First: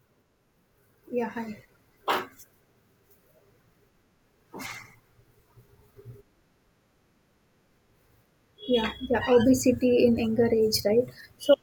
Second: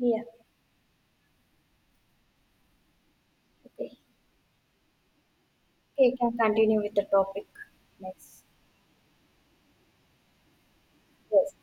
Yeah. Yeah, hi. Okay. Okay, you can continue with the topic next. Yeah, yeah, obesity in younger age, right? Yes. So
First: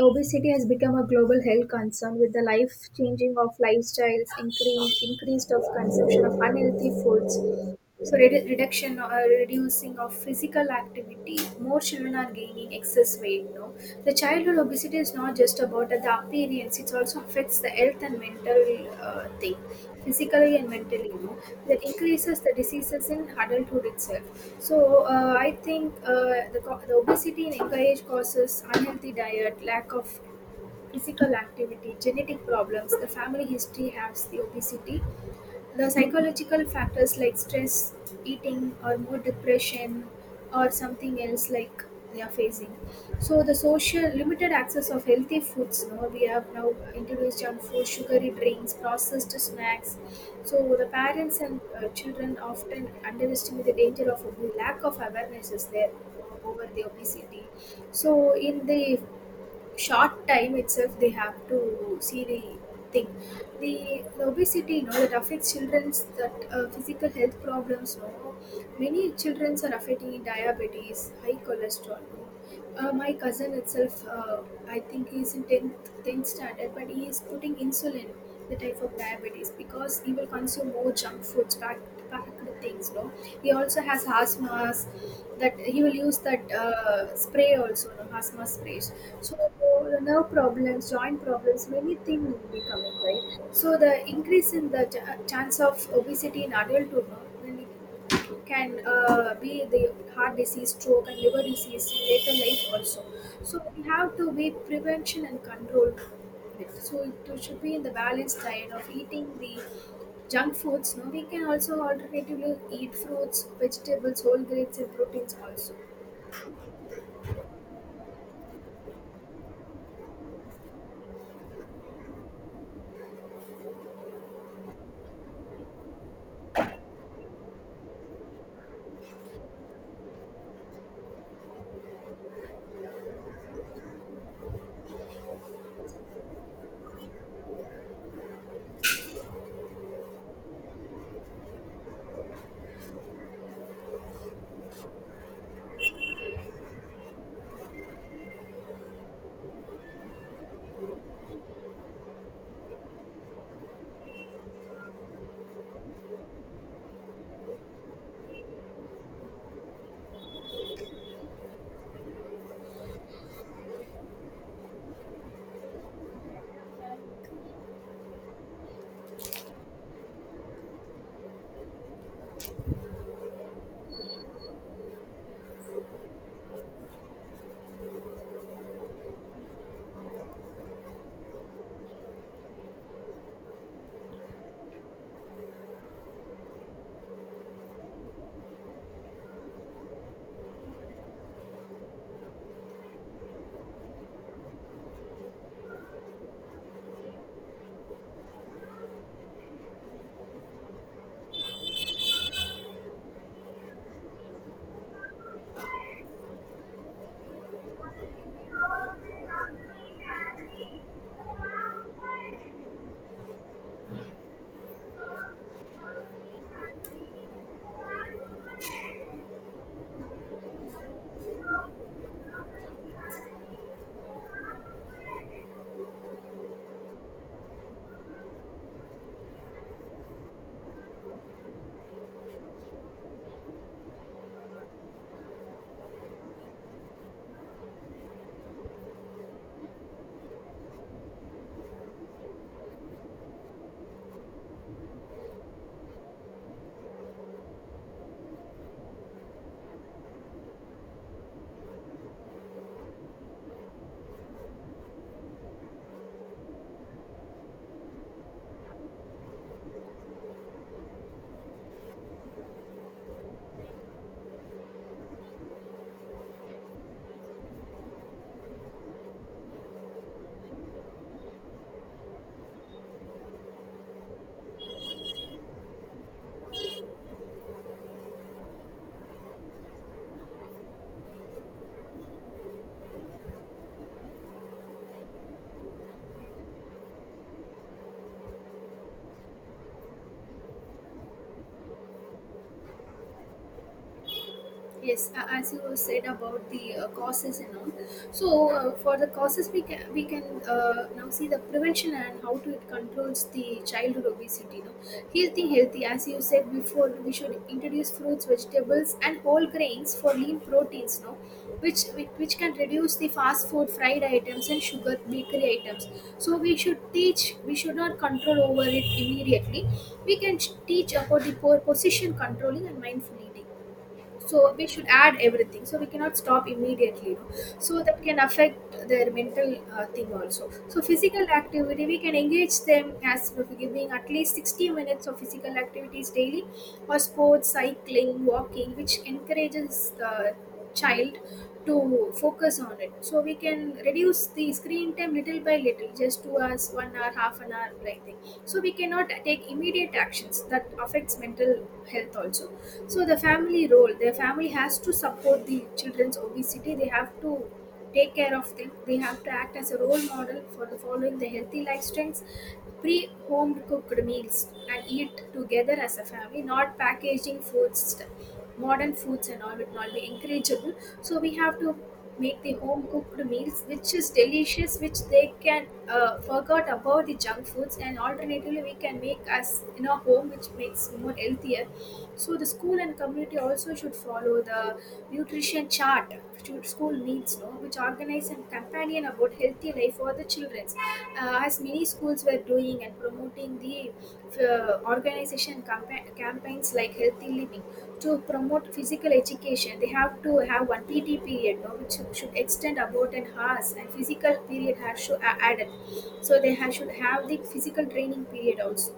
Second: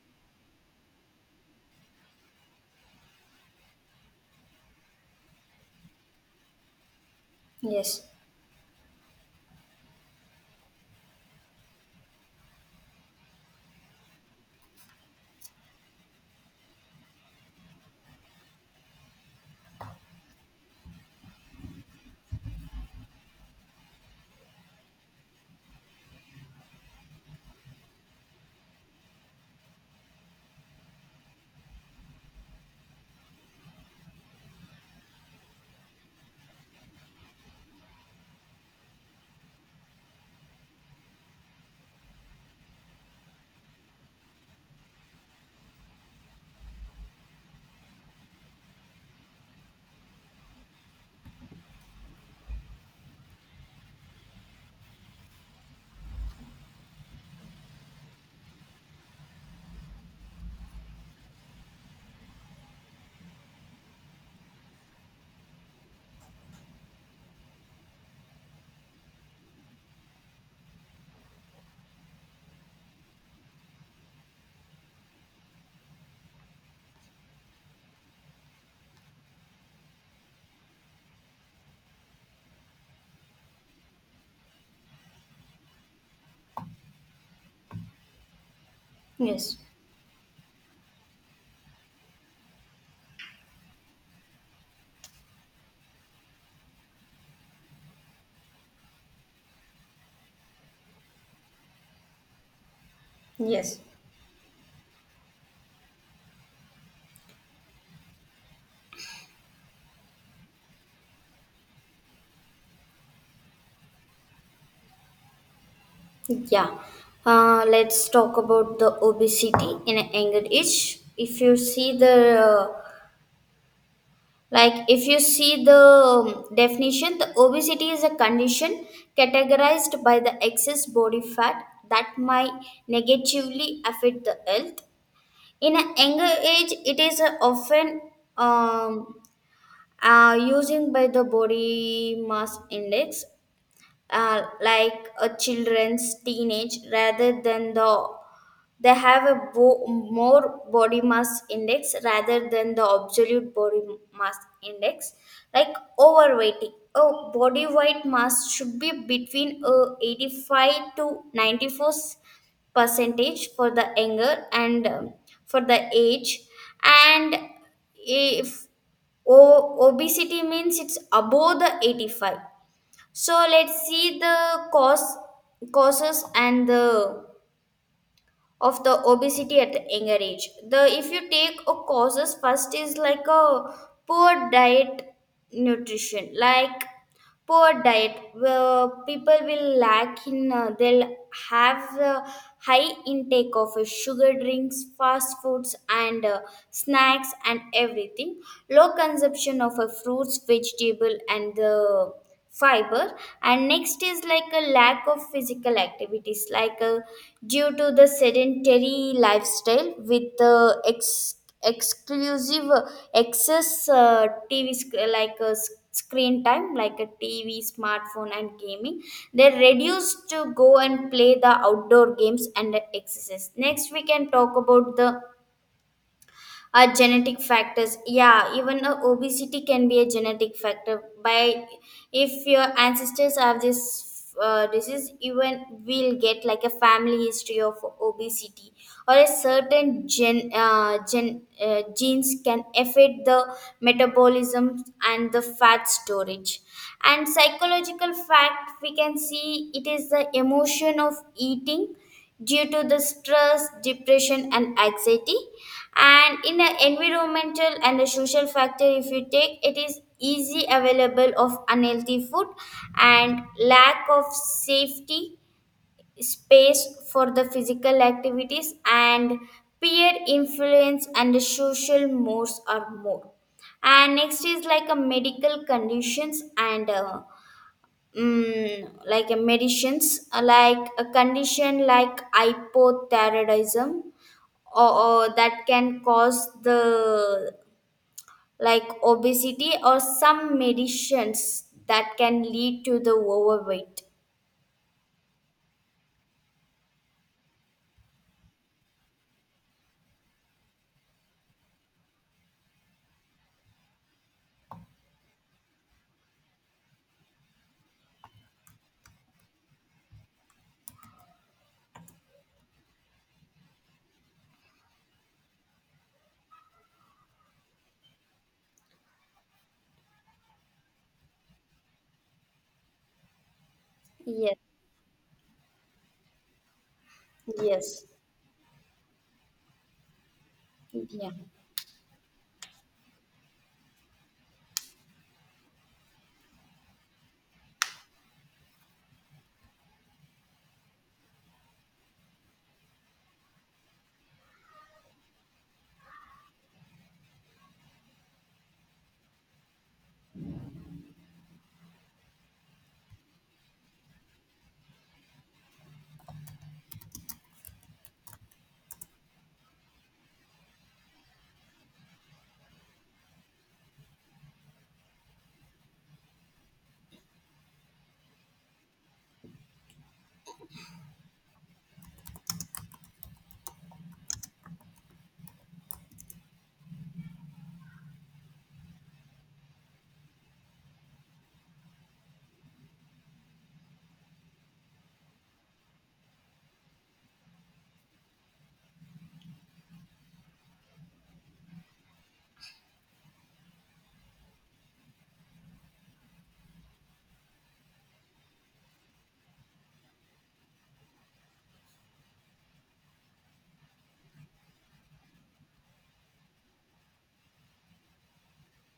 obesity has become a global health concern with the life changing of lifestyles, increase, increased of consumption of unhealthy foods. Yes, So reduction or reducing of physical activity, more children are gaining excess weight. No, the childhood obesity is not just about the appearance; it also affects the health and mental thing, physically and mentally. That increases the diseases in adulthood itself. So I think the obesity in younger age causes unhealthy diet, lack of physical activity, genetic problems, the family history has the obesity, the psychological factors like stress, eating, or mood depression, or something else like they are facing. So the social limited access of healthy foods. No, we have now introduced junk food, sugary drinks, processed snacks. So the parents and children often underestimate the danger of obesity. Lack of awareness is there over the obesity. So in the short time itself they have to see the thing, the obesity, that affects children's that physical health problems, no, many children are affecting diabetes, high cholesterol. My cousin itself, I think he's in 10th standard, but he is putting insulin, the type of diabetes, because he will consume more junk foods, packed things. No, he also has asthmas. That he will use that spray also, no asthma sprays. So yes, nerve problems, joint problems, many things will be coming, right? So the increase in the chance of obesity in adulthood, no, then it can be the heart disease, stroke, and liver disease in later life also. So yes. we have to be prevention and control it. So it should be in the balanced diet of eating the junk foods. No, we can also alternatively eat fruits, vegetables, whole grains, and proteins also. Yeah. Let's talk about the obesity in a younger age. If you see the if you see the definition, the obesity is a condition categorized by the excess body fat that might negatively affect the health. In an age when um, you mass index, like a chest they have more boss index rather than mass index, like overweighting a overweight mass between 85 to 94 percentage for the younger and for the age, and if obesity means it's above the 85. So let's see the cause causes and the of the obesity at a younger age. The if you take a causes, first is like a poor diet nutrition, like poor diet where people will lack in they'll have high intake of sugar drinks, fast foods, and snacks and everything, low consumption of fruits, vegetable, and the fiber. And next is like a lack of physical activities, like due to the sedentary lifestyle with exclusive excess tv like screen time, like a tv, smartphone, and gaming, they reduced to go and play the outdoor games and exercise. Next, we can talk about the are genetic factors. Yeah, even obesity can be a genetic factor by if your ancestors have this disease, even we'll get like a family history of obesity, or a certain genes can affect the metabolism and the fat storage. And psychological fact, we can see it is the emotion of eating due to the stress, depression, and anxiety. And in an environmental and a social factor, if you take, it is easy available of unhealthy food and lack of safety space for the physical activities, and peer influence and the social mores are more. And next is like a medical conditions and like a medicines, like a condition like hypothyroidism, or that can cause the like obesity, or some medicines that can lead to the overweight. Yes, as you said about the causes and all. So for the causes, we can now see the prevention and how to it controls the childhood obesity. No, healthy. As you said before, we should introduce fruits, vegetables, and whole grains for lean proteins. No, which can reduce the fast food, fried items, and sugar bakery items. So we should teach. We should not control over it immediately. We can teach about the position controlling and mindful eating, so Yes. we should add everything, so we cannot stop immediately, So that Yes. can affect their mental thing also. So physical Yeah. activity, we can engage them as we're giving at least 60 minutes of physical activities daily, or sports, cycling, walking, which encourages the child to focus on it. So we can reduce the screen time little by little, just 2 hours, 1 hour, half an hour like that. So we cannot take immediate actions that affects mental health also. So the family role, their family has to support the children's obesity. They have to take care of them. They have to act as a role model for the following the healthy lifestyles. Pre Home cooked meals and eat together as a family, not packaging foods, modern foods and all would not be encourageable. So we have to make the home cooked meals which is delicious, which they can forget about the junk foods, and alternatively we can make us in our home which makes more healthier. So the school and community also should follow the nutrition chart to school needs, no, which organize and companion about healthy life for the children. As many schools were doing and promoting the organization campaigns like healthy living, to promote physical education, they have to have one PT period, no, which should extend about an hour, and physical period has to added. So they should have the physical training period also.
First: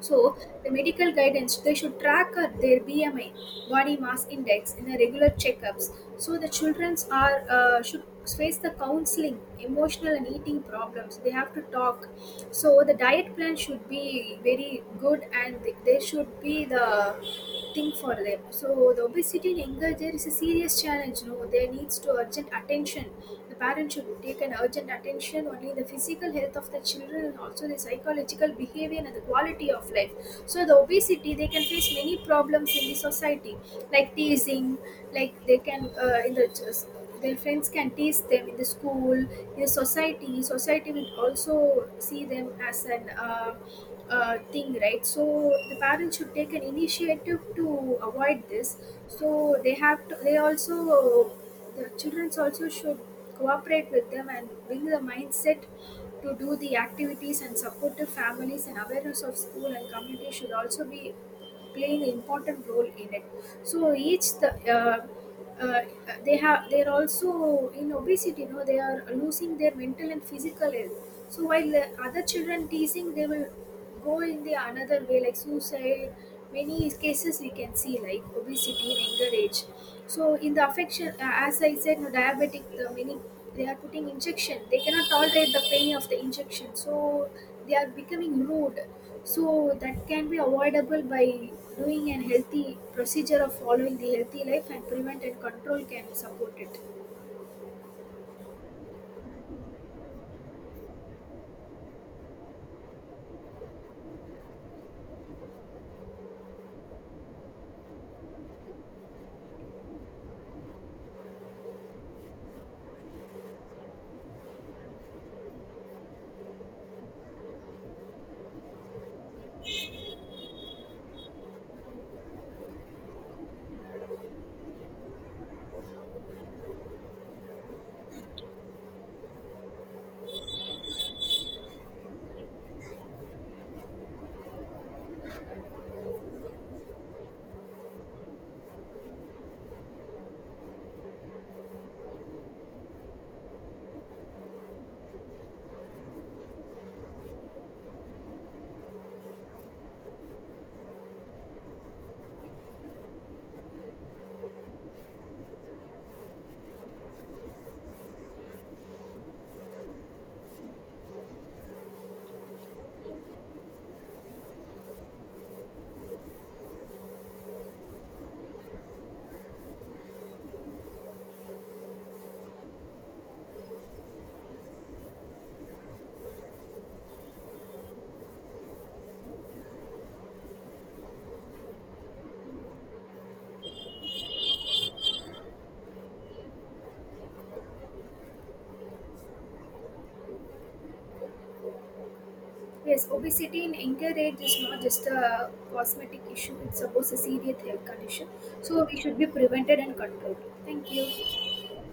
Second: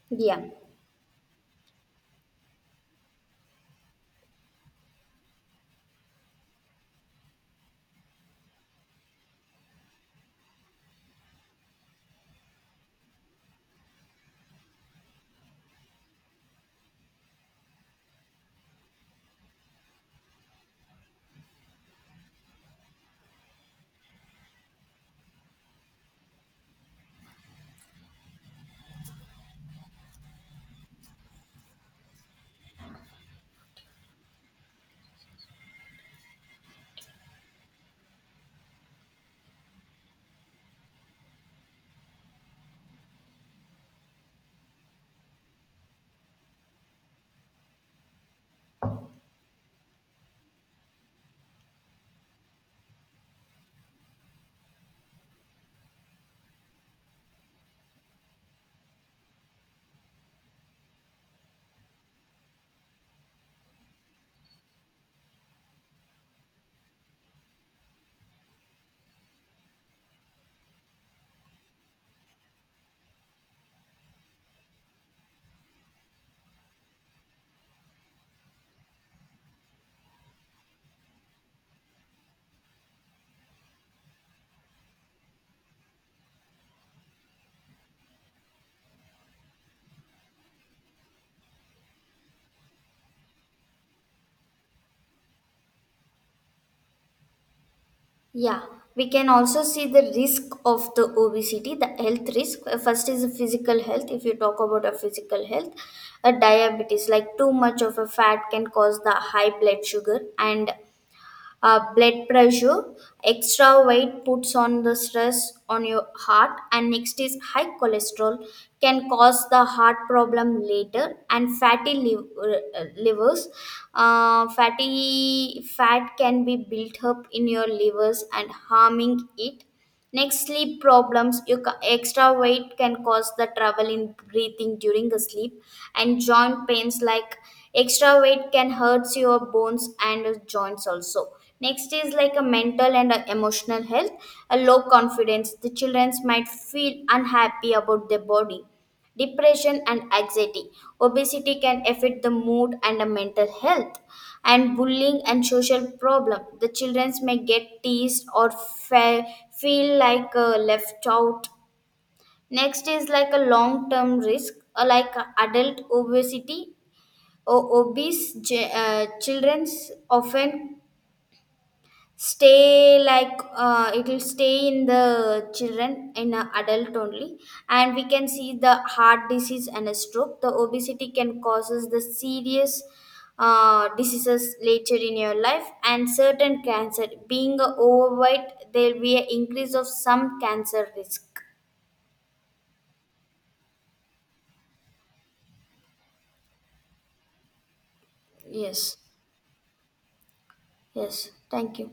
So Yeah, the medical guidance, they should track their BMI, body mass index, in a regular checkups. So the childrens are should face the counseling, emotional and eating problems. They have to talk. So the diet plan should be very good, and there should be the thing for them. So the obesity in younger there is a serious challenge. No, there needs to urgent attention. The parents should take an urgent attention only the physical health of the children and also the psychological behavior and the quality of life. So the obesity, they can face many problems in the society like teasing, like they can in the their friends can tease them in the school, in the society. Society will also see them as an thing, right? So the parents should take an initiative to avoid this. So they have to. They also the childrens also should cooperate with them and build the mindset to do the activities, and supportive families and awareness of school and community should also be playing an important role in it. So each the uh, they have they are also in obesity. You know they are losing their mental and physical health. So while the other children teasing, they will go in the another way like suicide. Many cases we can see like obesity in younger age. So in the affection, as I said, no diabetic, the many they are putting injection. They cannot tolerate the pain of the injection, so they are becoming rude. So that can be avoidable by doing a healthy procedure of following the healthy life, and prevent and control can support it. Yeah, we can also see the risk of the obesity, the health risk. First is the physical health. If you talk about a physical health, a diabetes, like too much of a fat can cause the high blood sugar and blood pressure. Extra weight puts on the stress on your heart. And next is high cholesterol, can cause the heart problem later. And fatty livers, fatty fat can be built up in your livers and harming it. Next, sleep problems. Your extra weight can cause the trouble in breathing during the sleep, and joint pains, like extra weight can hurt your bones and joints also. Next is like a mental and emotional health, a low confidence. The children might feel unhappy about their body, depression, and anxiety. Obesity can affect the mood and the mental health. And bullying and social problem. The children may get teased or feel like left out. Next is like a long-term risk, like adult obesity. Obese children often stay, like, it will stay in the children in a adult only. And we can see the heart disease and a stroke, the obesity can causes the serious diseases later in your life. And certain cancer, being a overweight, there will be an increase of some cancer risk. Yes, obesity in younger age is not just a cosmetic issue; it's supposed a serious health condition. So Yes. we should be prevented and controlled. Thank Yes, you. thank you.